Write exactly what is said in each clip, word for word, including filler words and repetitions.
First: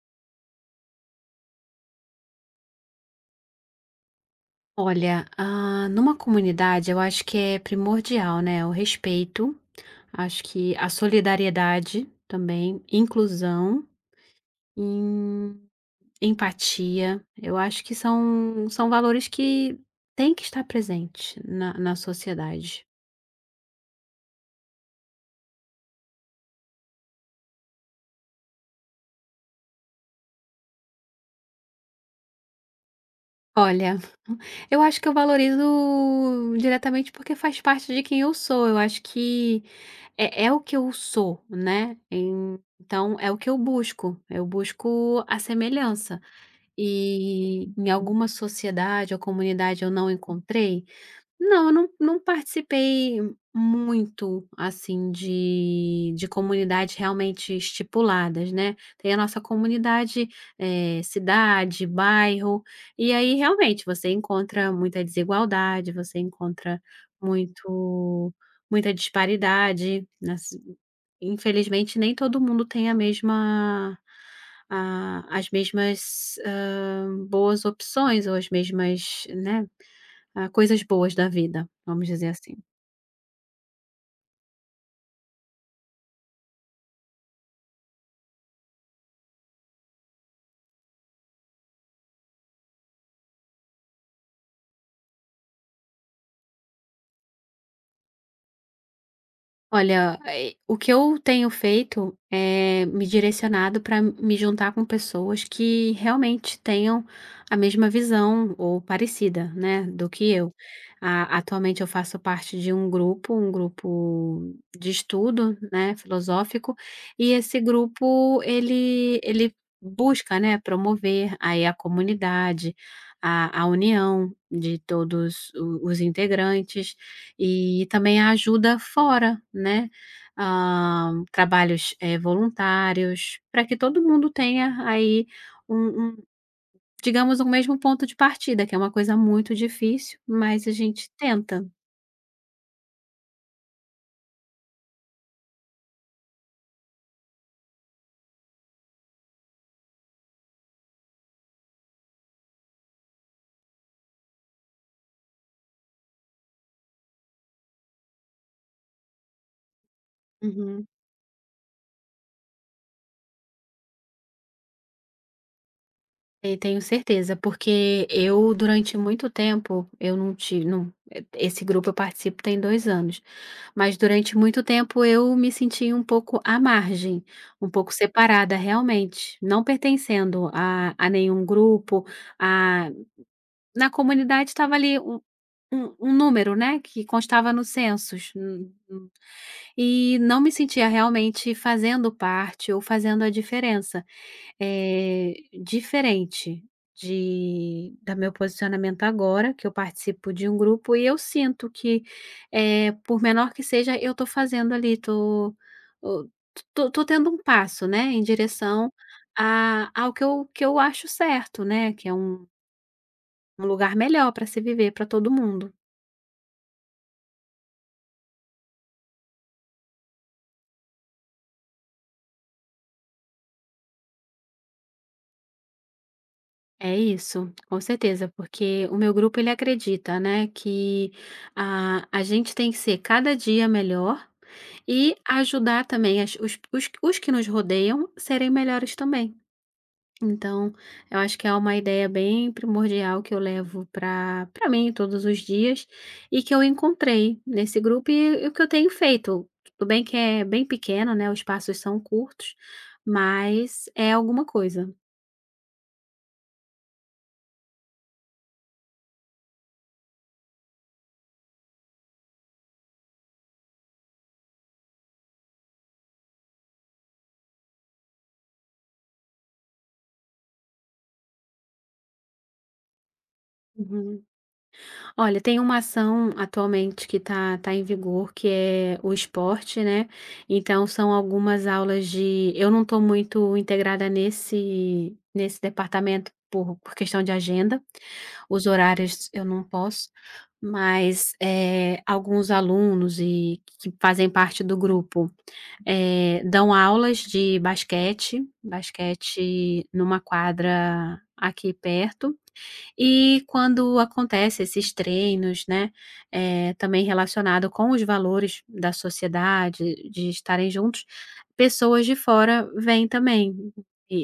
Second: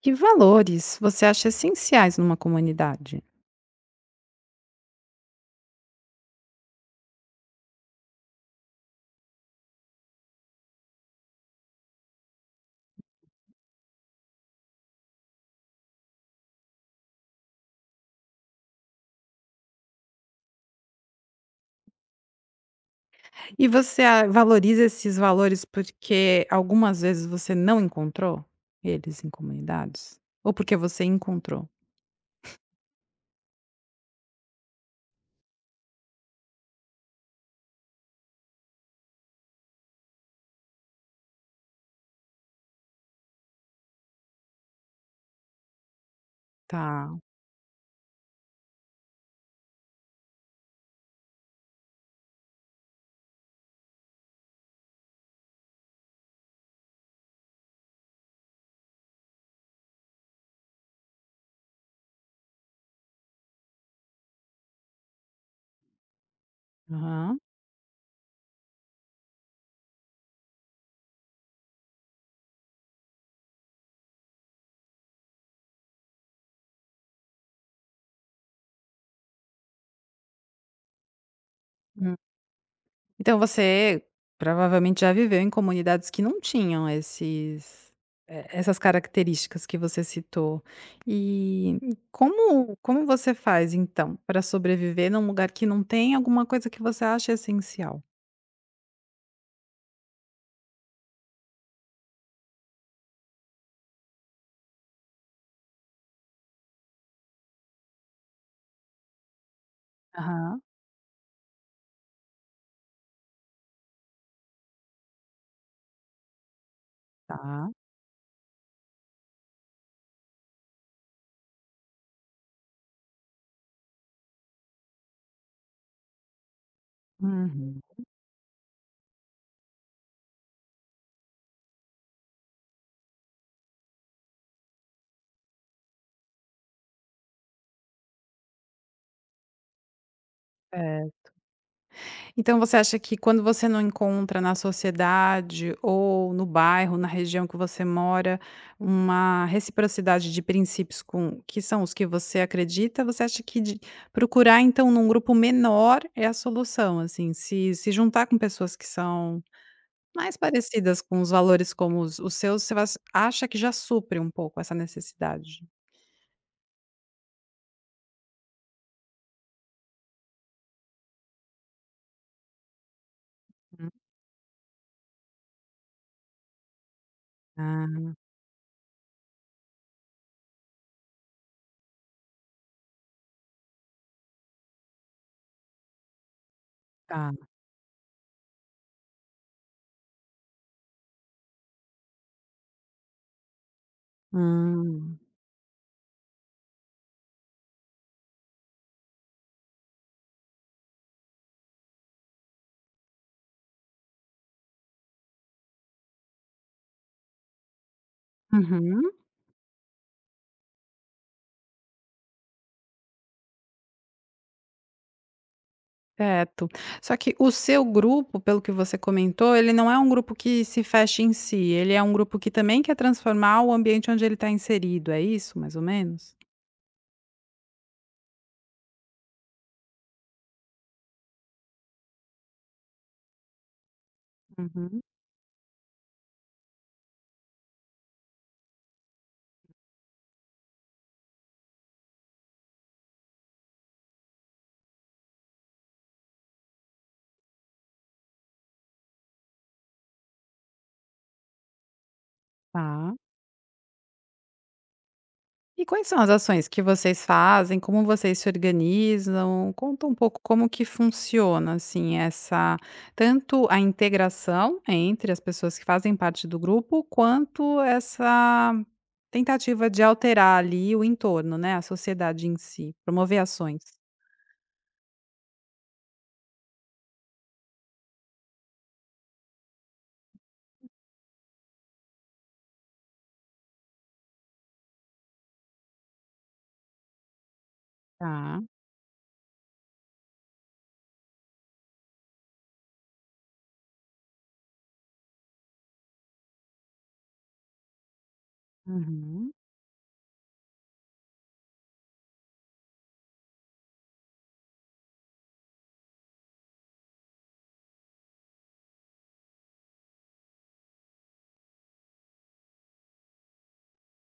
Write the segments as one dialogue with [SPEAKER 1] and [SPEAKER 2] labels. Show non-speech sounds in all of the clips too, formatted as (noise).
[SPEAKER 1] Que valores você acha essenciais numa comunidade?
[SPEAKER 2] Olha, ah, numa comunidade eu acho que é primordial, né, o respeito, acho que a solidariedade também, inclusão, em- empatia, eu acho que são, são valores que têm que estar presentes na, na sociedade.
[SPEAKER 1] E você a valoriza esses valores porque algumas vezes você não encontrou eles em comunidades? Ou porque você encontrou?
[SPEAKER 2] Olha, (laughs) eu acho que eu valorizo diretamente porque faz parte de quem eu sou. Eu acho que é, é o que eu sou, né? Em- Então é o que eu busco. Eu busco a semelhança.
[SPEAKER 1] Tá.
[SPEAKER 2] E em alguma sociedade ou comunidade eu não encontrei, não, eu não não participei muito, assim, de de comunidades realmente estipuladas, né. Tem a nossa comunidade, eh, cidade, bairro, e aí realmente você encontra muita desigualdade, você encontra
[SPEAKER 1] Aham.
[SPEAKER 2] muito muita disparidade, nas infelizmente nem todo mundo tem a mesma a as mesmas, hã, boas opções ou as mesmas, né, ah, coisas boas da vida, vamos
[SPEAKER 1] Hum.
[SPEAKER 2] dizer assim.
[SPEAKER 1] Então você provavelmente já viveu em comunidades que não tinham esses e essas características que você citou. E como como você faz então para sobreviver num lugar que não tem alguma coisa que você acha essencial?
[SPEAKER 2] Olha, eh, o que eu tenho feito é me direcionado para me juntar com pessoas que realmente tenham a mesma visão ou parecida, né, do que eu.
[SPEAKER 1] Aham,
[SPEAKER 2] A- atualmente eu faço parte de um grupo, um grupo de estudo, né, filosófico, e esse
[SPEAKER 1] tá.
[SPEAKER 2] grupo ele ele busca, né, promover aí a comunidade, a, a união de todos o- os integrantes.
[SPEAKER 1] Uhum.
[SPEAKER 2] E também a ajuda fora, né, hã, trabalhos, eh, voluntários, para que todo mundo tenha aí um um, digamos, um mesmo ponto de partida, que é uma coisa muito difícil, mas a gente
[SPEAKER 1] É.
[SPEAKER 2] tenta.
[SPEAKER 1] Então você acha que quando você não encontra na sociedade ou no bairro, na região que você mora, uma reciprocidade de princípios com que são os que você acredita, você acha que de procurar então num grupo menor é a solução, assim, se se juntar com pessoas que são mais
[SPEAKER 2] Uhum.
[SPEAKER 1] parecidas com os valores como os os seus, você vas acha que já supre um pouco essa necessidade?
[SPEAKER 2] Eu tenho certeza, porque eu, durante muito tempo, eu não tive, não eh, esse grupo eu participo tem dois anos,
[SPEAKER 1] Hum.
[SPEAKER 2] mas durante muito tempo eu me senti um pouco à margem, um pouco
[SPEAKER 1] Ah,
[SPEAKER 2] separada realmente, não pertencendo a a nenhum grupo, a na comunidade estava ali um um um número, né, que
[SPEAKER 1] tá.
[SPEAKER 2] constava nos censos. Hum, hum, e não me sentia realmente fazendo parte ou fazendo a diferença.
[SPEAKER 1] Hum.
[SPEAKER 2] Eh, diferente de da meu posicionamento agora, que eu participo de um grupo e eu sinto que, é por menor que seja, eu tô fazendo ali, tô o tô tô tendo um passo, né, em direção
[SPEAKER 1] Uhum.
[SPEAKER 2] a ao que eu que eu acho certo, né, que é um um lugar melhor para se viver para todo mundo.
[SPEAKER 1] Certo. Só que o seu grupo, pelo que você comentou, ele não é um grupo que se fecha em si, ele é um grupo que também quer transformar o ambiente onde ele está inserido, é isso, mais ou menos?
[SPEAKER 2] É isso, com certeza, porque o meu grupo ele acredita, né, que a, a gente tem que ser cada dia melhor
[SPEAKER 1] Uhum.
[SPEAKER 2] e ajudar também as- os, os, os que nos rodeiam serem melhores também. Então, eu acho que é uma ideia bem primordial que eu levo para para mim todos os dias e que eu encontrei nesse grupo e, e o que eu tenho feito. Tudo bem que é bem pequeno, né? Os passos são curtos,
[SPEAKER 1] Tá.
[SPEAKER 2] mas é alguma coisa.
[SPEAKER 1] E quais são as ações que vocês fazem? Como vocês se organizam? Conta um pouco como que funciona, assim, essa tanto a integração entre as pessoas que fazem parte do grupo, quanto essa tentativa de alterar ali o entorno, né, a sociedade em si, promover ações.
[SPEAKER 2] Uhum. Olha, tem uma ação atualmente que está tá tá em vigor, que é o esporte, né, então são algumas aulas de, eu não estou muito integrada nesse nesse departamento por por questão de agenda,
[SPEAKER 1] Tá.
[SPEAKER 2] os horários eu não posso, mas, eh, alguns alunos e que fazem parte do grupo, eh, dão aulas de basquete,
[SPEAKER 1] Uhum.
[SPEAKER 2] basquete numa quadra aqui perto, e quando acontece esses treinos, né, eh, também relacionado com os valores da sociedade, de estarem juntos, pessoas de fora vêm também. E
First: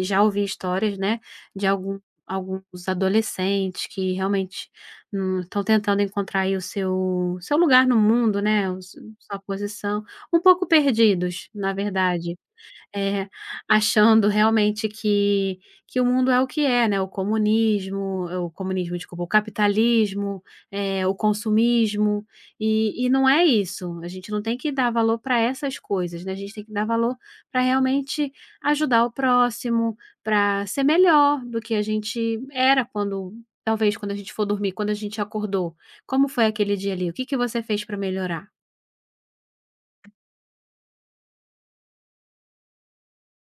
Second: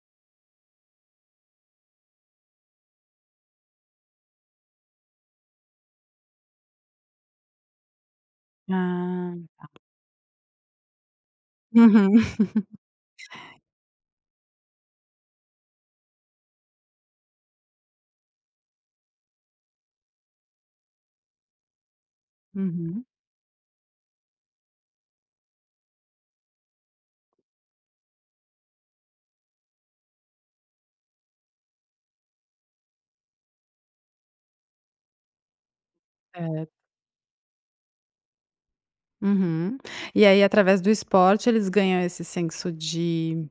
[SPEAKER 2] e já ouvi histórias, né, de algum alguns adolescentes que realmente, hum, estão tentando encontrar aí o seu seu lugar no mundo, né, o s
[SPEAKER 1] Ah.
[SPEAKER 2] sua posição, um pouco perdidos, na
[SPEAKER 1] Uhum.
[SPEAKER 2] verdade. É, achando realmente que que o mundo é o que é, né, o comunismo é o comunismo, desculpa, o capitalismo, eh, o consumismo,
[SPEAKER 1] Uhum.
[SPEAKER 2] e e não é isso, a gente não tem que dar valor para essas coisas, né, a gente tem que dar valor para realmente ajudar o próximo, para ser melhor do que a gente era quando, talvez, quando a gente for dormir, quando a gente acordou, como foi aquele
[SPEAKER 1] Certo.
[SPEAKER 2] dia ali, o que que você fez para melhorar?
[SPEAKER 1] Uhum. E aí através do esporte eles ganham esse senso de…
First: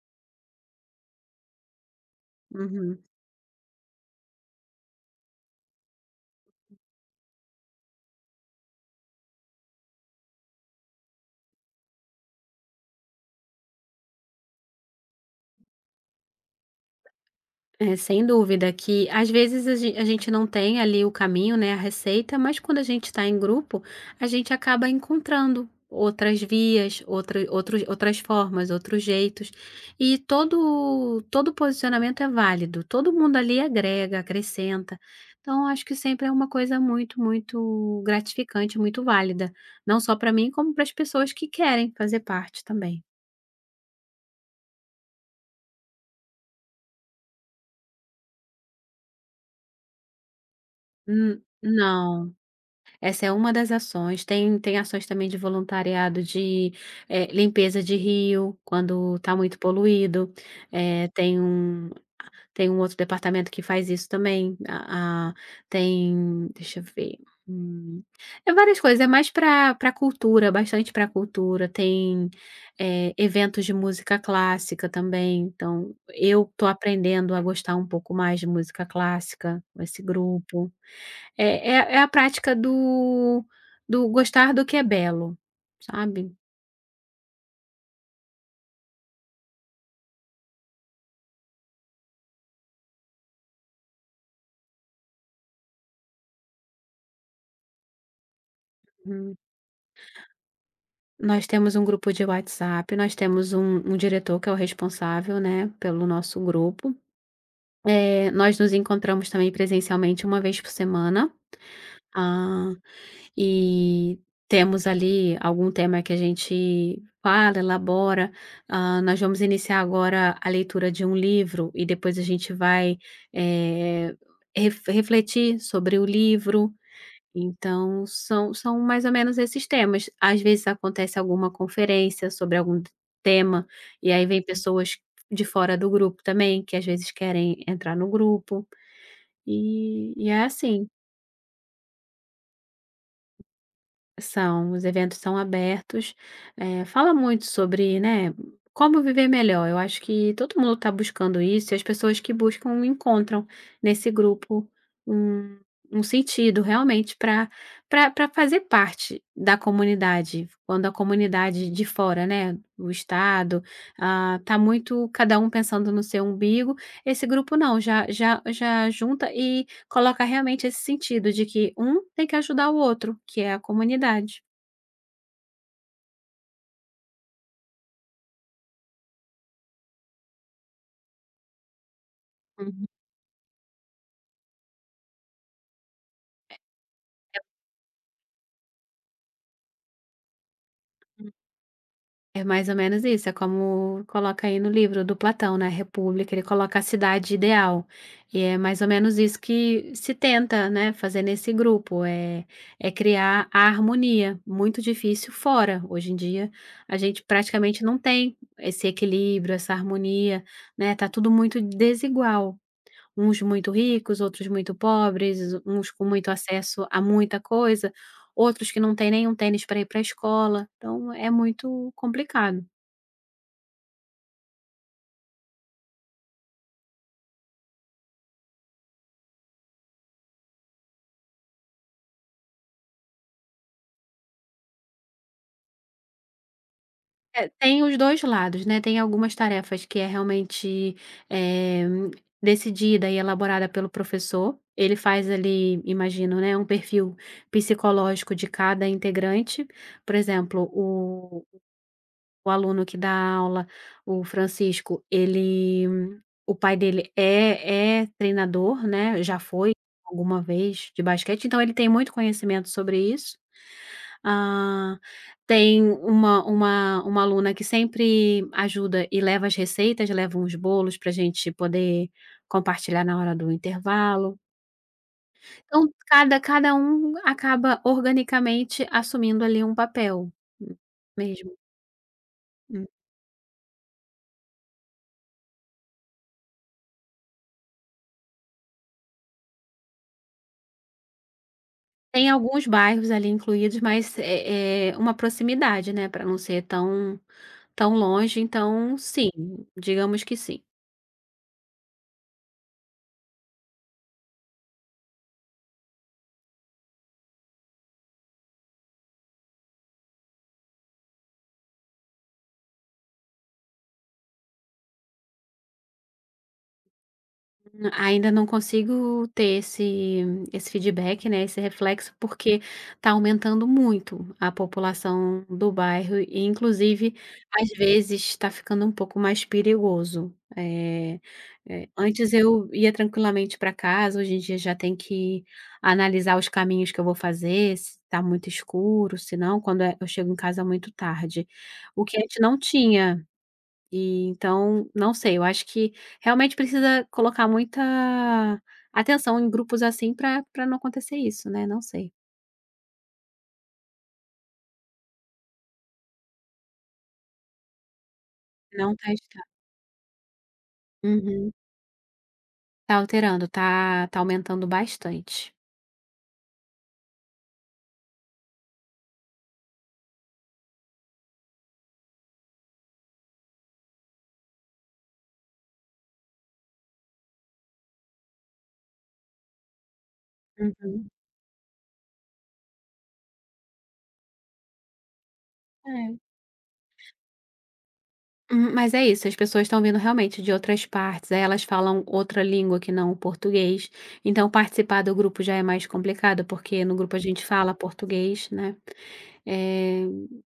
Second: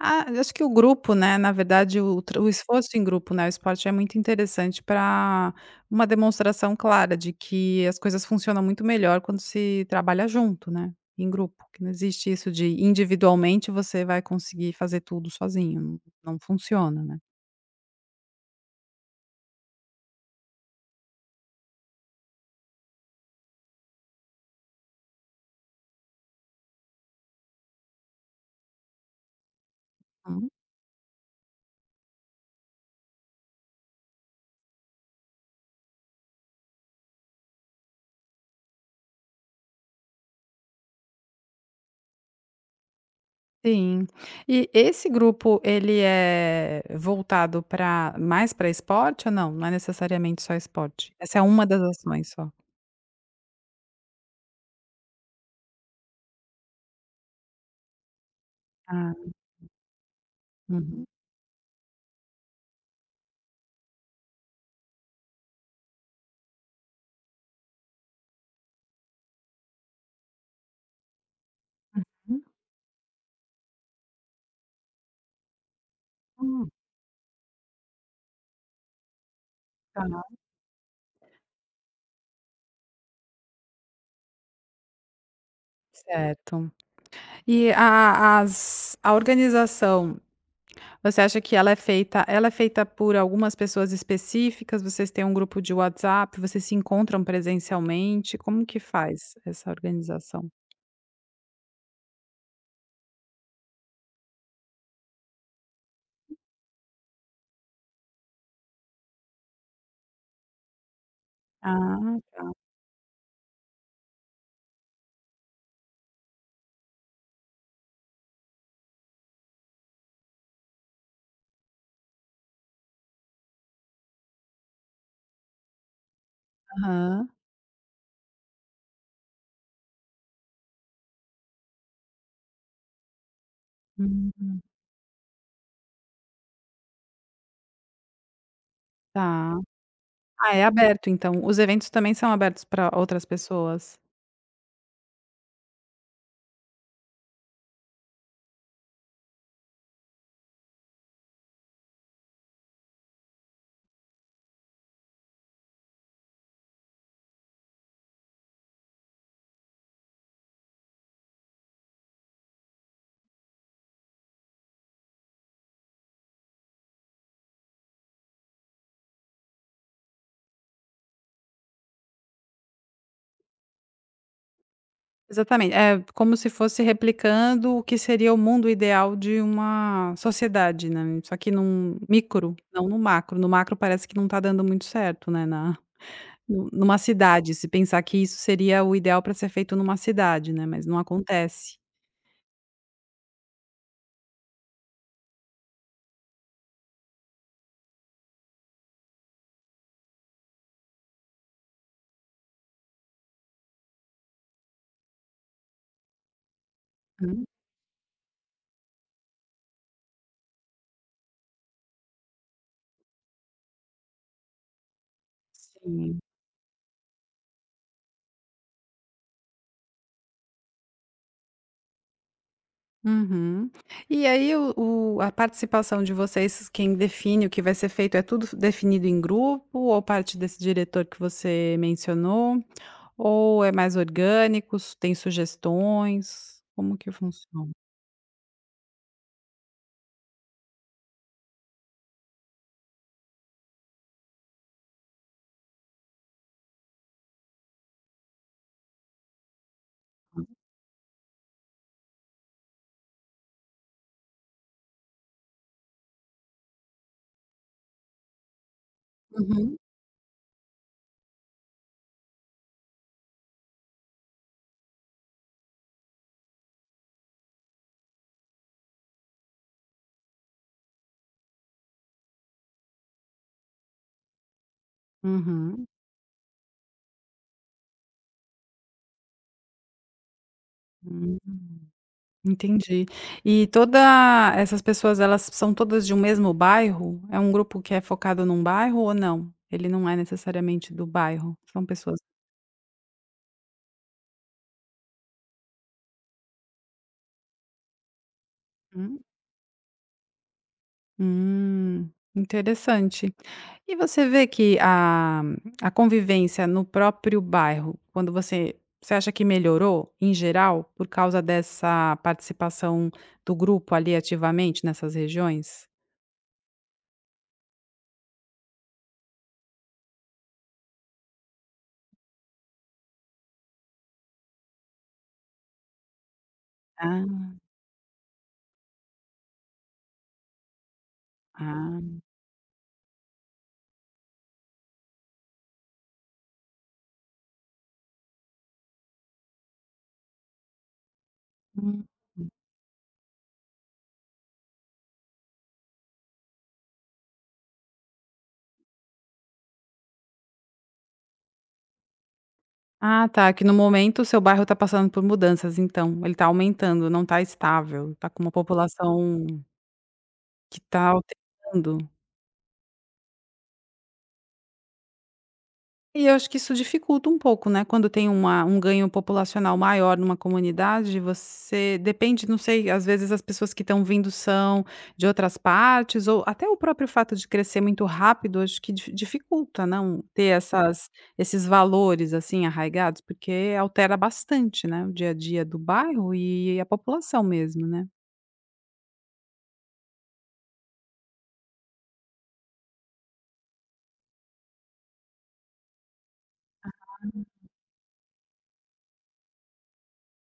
[SPEAKER 1] Ah, eu acho que o grupo, né, na verdade o tra o esforço
[SPEAKER 2] Uhum.
[SPEAKER 1] em grupo, né, o esporte é muito interessante para uma demonstração clara de que as coisas funcionam muito melhor quando se trabalha junto, né, em grupo, que não existe isso de individualmente você vai conseguir fazer tudo sozinho, não não funciona, né.
[SPEAKER 2] É, sem dúvida que às vezes a gen a gente não tem ali o caminho, né, a receita, mas quando a gente está em grupo, a gente acaba encontrando outras vias, outra outros outras formas, outros jeitos, e
[SPEAKER 1] Hum,
[SPEAKER 2] todo todo posicionamento é válido, todo mundo ali agrega, acrescenta. Então acho que sempre é uma coisa muito, muito gratificante, muito válida, não só para mim como para as pessoas que querem fazer parte também.
[SPEAKER 1] sim. E esse grupo ele é voltado para mais para esporte ou não? Não é necessariamente só esporte?
[SPEAKER 2] Hum,
[SPEAKER 1] Essa é uma das ações
[SPEAKER 2] não.
[SPEAKER 1] só?
[SPEAKER 2] Essa é uma das ações. Tem tem ações também de voluntariado de, eh, limpeza de rio,
[SPEAKER 1] Ah,
[SPEAKER 2] quando está muito poluído.
[SPEAKER 1] uhum.
[SPEAKER 2] Eh, tem um Tem um outro departamento que faz isso também. A a tem Deixa eu ver, hum, é várias coisas, é mais para para cultura, bastante para cultura. Tem, eh, eventos de música clássica também. Então, eu estou
[SPEAKER 1] Hum,
[SPEAKER 2] aprendendo a gostar um pouco mais de música clássica com esse
[SPEAKER 1] tá.
[SPEAKER 2] grupo. É é é a prática do do gostar do que é belo, sabe.
[SPEAKER 1] Certo. E a as a organização, você acha que ela é feita ela é feita por algumas pessoas específicas? Vocês têm um grupo de WhatsApp? Vocês se encontram presencialmente? Como que faz
[SPEAKER 2] Hum,
[SPEAKER 1] essa organização?
[SPEAKER 2] Nós temos um grupo de WhatsApp, nós temos um um diretor que é o responsável, né, pelo nosso grupo. Eh, nós nos encontramos também presencialmente uma vez por semana,
[SPEAKER 1] Ah, tá.
[SPEAKER 2] ah, e temos ali algum tema que a gente fala, elabora. Ah, nós vamos iniciar agora a leitura de um livro e depois a gente vai, eh, ref refletir sobre o livro.
[SPEAKER 1] Aham.
[SPEAKER 2] Então, são são mais ou menos esses temas. Às vezes acontece alguma conferência sobre algum tema, e aí
[SPEAKER 1] Hum,
[SPEAKER 2] vem pessoas de fora do grupo também, que às vezes querem entrar no grupo,
[SPEAKER 1] tá.
[SPEAKER 2] e e é
[SPEAKER 1] Ah, é
[SPEAKER 2] assim.
[SPEAKER 1] aberto então, os eventos também são abertos para outras pessoas?
[SPEAKER 2] São, os eventos são abertos, eh, fala muito sobre, né, como viver melhor, eu acho que todo mundo está buscando isso e as pessoas que buscam encontram nesse grupo um um sentido realmente para para pra fazer parte da comunidade, quando a comunidade de fora, né, o estado, ah, tá muito cada um pensando no seu umbigo, esse grupo não, já já já junta e coloca realmente esse sentido de que um tem que ajudar o outro, que é a comunidade.
[SPEAKER 1] Exatamente, é como se fosse replicando o que seria o mundo ideal de uma sociedade, né, só que num micro,
[SPEAKER 2] Uhum.
[SPEAKER 1] não no macro, no macro parece que não está dando muito certo, né, na nu numa cidade, se pensar que isso seria o ideal para ser feito numa cidade, né, mas não acontece.
[SPEAKER 2] É mais ou menos isso, é como coloca aí no livro do Platão, na República, ele coloca a cidade ideal, e é mais ou menos isso que se tenta, né, fazer nesse grupo, é é criar a harmonia, muito difícil fora. Hoje em dia, a gente
[SPEAKER 1] Hum,
[SPEAKER 2] praticamente não tem esse equilíbrio, essa harmonia, né, tá tudo muito desigual. Uns muito ricos, outros muito pobres, uns com
[SPEAKER 1] sim.
[SPEAKER 2] muito acesso a muita coisa, outros que não têm nenhum tênis para ir para a escola, então é muito complicado.
[SPEAKER 1] Uhum. E aí o o a participação de vocês, quem define o que vai ser feito, é tudo definido em grupo ou parte desse diretor que você mencionou? Ou é mais orgânico, su tem sugestões? Como que
[SPEAKER 2] É,
[SPEAKER 1] funciona?
[SPEAKER 2] tem os dois lados, né, tem algumas tarefas que é realmente, eh, decidida e elaborada pelo professor, ele faz ali, imagino, né, um perfil psicológico de cada integrante, por exemplo, o o aluno que dá aula, o Francisco, ele o pai dele é é treinador, né, já foi
[SPEAKER 1] Uhum,
[SPEAKER 2] alguma vez de basquete, então ele tem muito conhecimento sobre isso. Ah, tem uma uma uma aluna que sempre ajuda e leva as receitas, leva uns bolos pra gente poder compartilhar na hora do intervalo.
[SPEAKER 1] uhum.
[SPEAKER 2] Então cada cada um acaba organicamente assumindo ali um papel,
[SPEAKER 1] Hum,
[SPEAKER 2] mesmo.
[SPEAKER 1] entendi. E todas essas pessoas, elas são todas de um mesmo bairro? É um grupo que é focado num bairro ou não? Ele não é necessariamente do bairro, são pessoas…
[SPEAKER 2] Tem alguns bairros ali incluídos, mas é é uma proximidade, né, para não ser tão tão longe, então
[SPEAKER 1] hum.
[SPEAKER 2] sim, digamos que sim.
[SPEAKER 1] Hum, interessante. E você vê que a a convivência no próprio bairro, quando você… você acha que melhorou em geral por causa dessa participação do grupo ali ativamente nessas regiões?
[SPEAKER 2] Hum, ainda não consigo ter esse esse feedback, né, esse reflexo, porque está aumentando muito a população do bairro e, inclusive,
[SPEAKER 1] Ah,
[SPEAKER 2] às vezes, está ficando um pouco mais perigoso. Eh eh,
[SPEAKER 1] ah,
[SPEAKER 2] antes eu ia tranquilamente para casa, hoje em dia já tem que analisar os caminhos que eu vou fazer, se tá muito escuro, se não, quando, eh, eu chego em casa muito tarde, o
[SPEAKER 1] hum.
[SPEAKER 2] que a gente não tinha. E então, não sei, eu acho que realmente precisa colocar muita atenção em grupos assim para para não acontecer isso, né, não sei.
[SPEAKER 1] Ah, tá, que no momento o seu bairro está passando por mudanças então, ele está aumentando, não está estável, está com uma
[SPEAKER 2] Não tá está.
[SPEAKER 1] população que está
[SPEAKER 2] Uhum.
[SPEAKER 1] alterando.
[SPEAKER 2] Tá alterando, tá tá aumentando bastante.
[SPEAKER 1] E eu acho que isso dificulta um pouco, né, quando tem uma um ganho populacional maior numa comunidade, você depende, não sei, às vezes as pessoas que estão vindo são de outras partes ou até o próprio fato de crescer muito rápido, acho que dif dificulta, não, ter
[SPEAKER 2] Uhum.
[SPEAKER 1] essas esses valores, assim, arraigados, porque altera bastante, né, o dia a dia do
[SPEAKER 2] É.
[SPEAKER 1] bairro e a população mesmo, né.
[SPEAKER 2] Hum, mas é isso, as pessoas estão vindo realmente de outras partes, aí elas falam outra língua que não o português, então participar do grupo já é mais complicado, porque no grupo a gente fala português, né, eh,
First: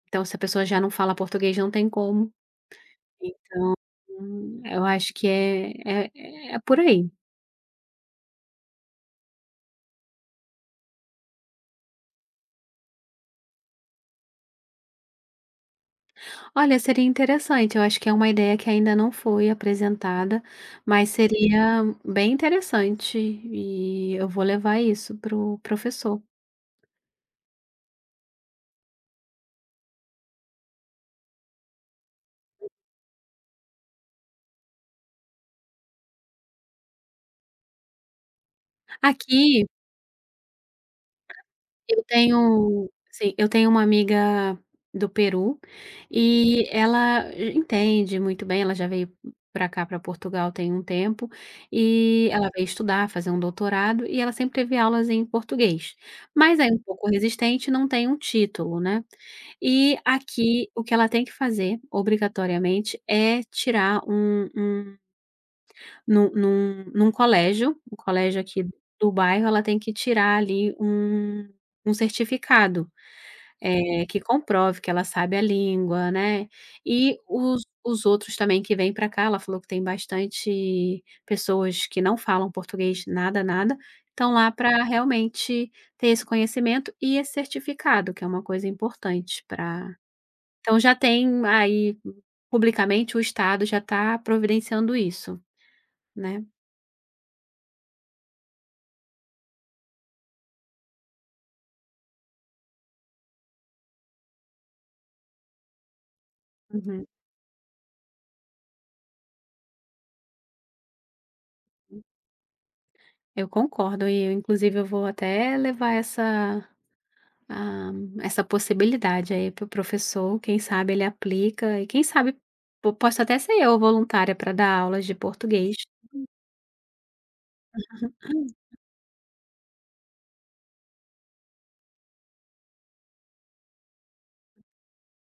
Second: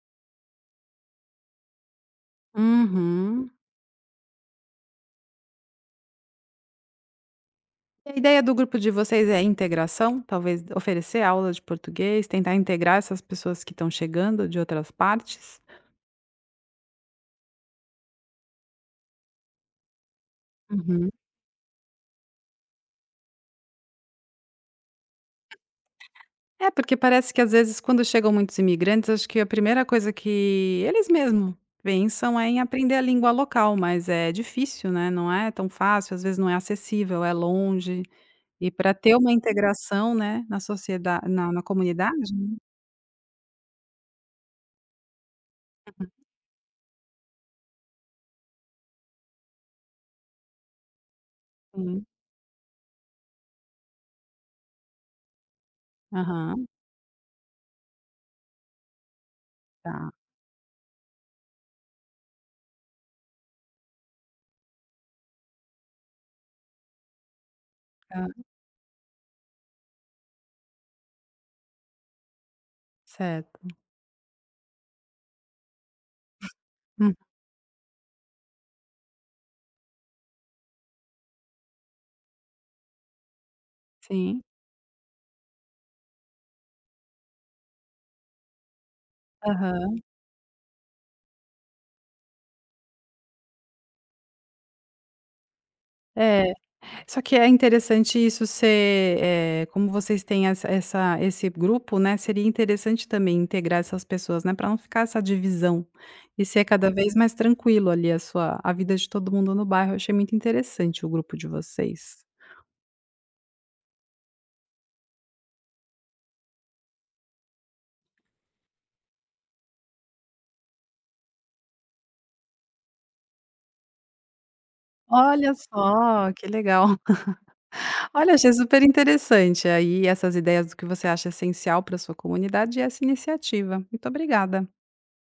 [SPEAKER 2] então se a pessoa já não fala português não tem como.
[SPEAKER 1] Uhum.
[SPEAKER 2] Hum, eu acho que é é é por aí.
[SPEAKER 1] E a ideia do grupo de vocês é integração? Talvez oferecer aula de português, tentar integrar essas pessoas que estão chegando de outras partes?
[SPEAKER 2] Olha, seria interessante, eu acho que é uma ideia que ainda não foi apresentada, mas
[SPEAKER 1] Uhum.
[SPEAKER 2] seria bem interessante e eu vou levar isso para o professor.
[SPEAKER 1] É, porque parece que às vezes quando chegam muitos imigrantes, acho que a primeira coisa que eles mesmos pensam é em aprender a língua local, mas é difícil, né? Não é tão fácil, às vezes não é acessível, é longe. E para ter uma
[SPEAKER 2] Aqui,
[SPEAKER 1] integração, né, na sociedade, na, na
[SPEAKER 2] eu
[SPEAKER 1] comunidade, né?
[SPEAKER 2] tenho sim, eu tenho uma amiga do Peru e ela entende muito bem, ela já veio para cá, para Portugal, tem um tempo,
[SPEAKER 1] Sim.
[SPEAKER 2] e ela veio estudar, fazer um doutorado, e ela sempre teve aulas em português, mas é
[SPEAKER 1] Aham,
[SPEAKER 2] um pouco resistente, não tem um título, né. E
[SPEAKER 1] tá,
[SPEAKER 2] aqui o que ela tem que fazer, obrigatoriamente, é tirar um um num num num colégio, um
[SPEAKER 1] tá,
[SPEAKER 2] colégio aqui do bairro, ela tem que tirar ali um um certificado.
[SPEAKER 1] certo.
[SPEAKER 2] Eh, que comprove que ela sabe a língua, né.
[SPEAKER 1] Hum,
[SPEAKER 2] E os os outros também que vêm para cá, ela falou que tem bastante pessoas que não falam português nada, nada, estão
[SPEAKER 1] Sim.
[SPEAKER 2] lá para realmente ter esse conhecimento e esse certificado, que é uma coisa importante para.
[SPEAKER 1] Aham.
[SPEAKER 2] Então já tem aí, publicamente, o Estado já está providenciando isso, né.
[SPEAKER 1] É. Só que é interessante isso ser, eh, como vocês têm essa essa esse grupo, né, seria interessante também integrar essas pessoas, né, para não ficar essa divisão e ser cada
[SPEAKER 2] Uhum.
[SPEAKER 1] vez mais tranquilo ali a sua a vida de todo mundo no bairro. Eu achei muito interessante o grupo de vocês.
[SPEAKER 2] Eu concordo e eu inclusive eu vou até levar essa Ah, essa possibilidade aí para o professor, quem sabe ele aplica e quem sabe po- posso até ser eu voluntária para dar aulas de
[SPEAKER 1] Olha
[SPEAKER 2] português.
[SPEAKER 1] só, que legal. (laughs) Olha, achei super interessante aí essas ideias do que você acha essencial para sua comunidade e essa iniciativa. Muito obrigada.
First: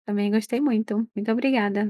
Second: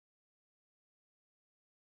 [SPEAKER 2] Também gostei muito. Muito obrigada.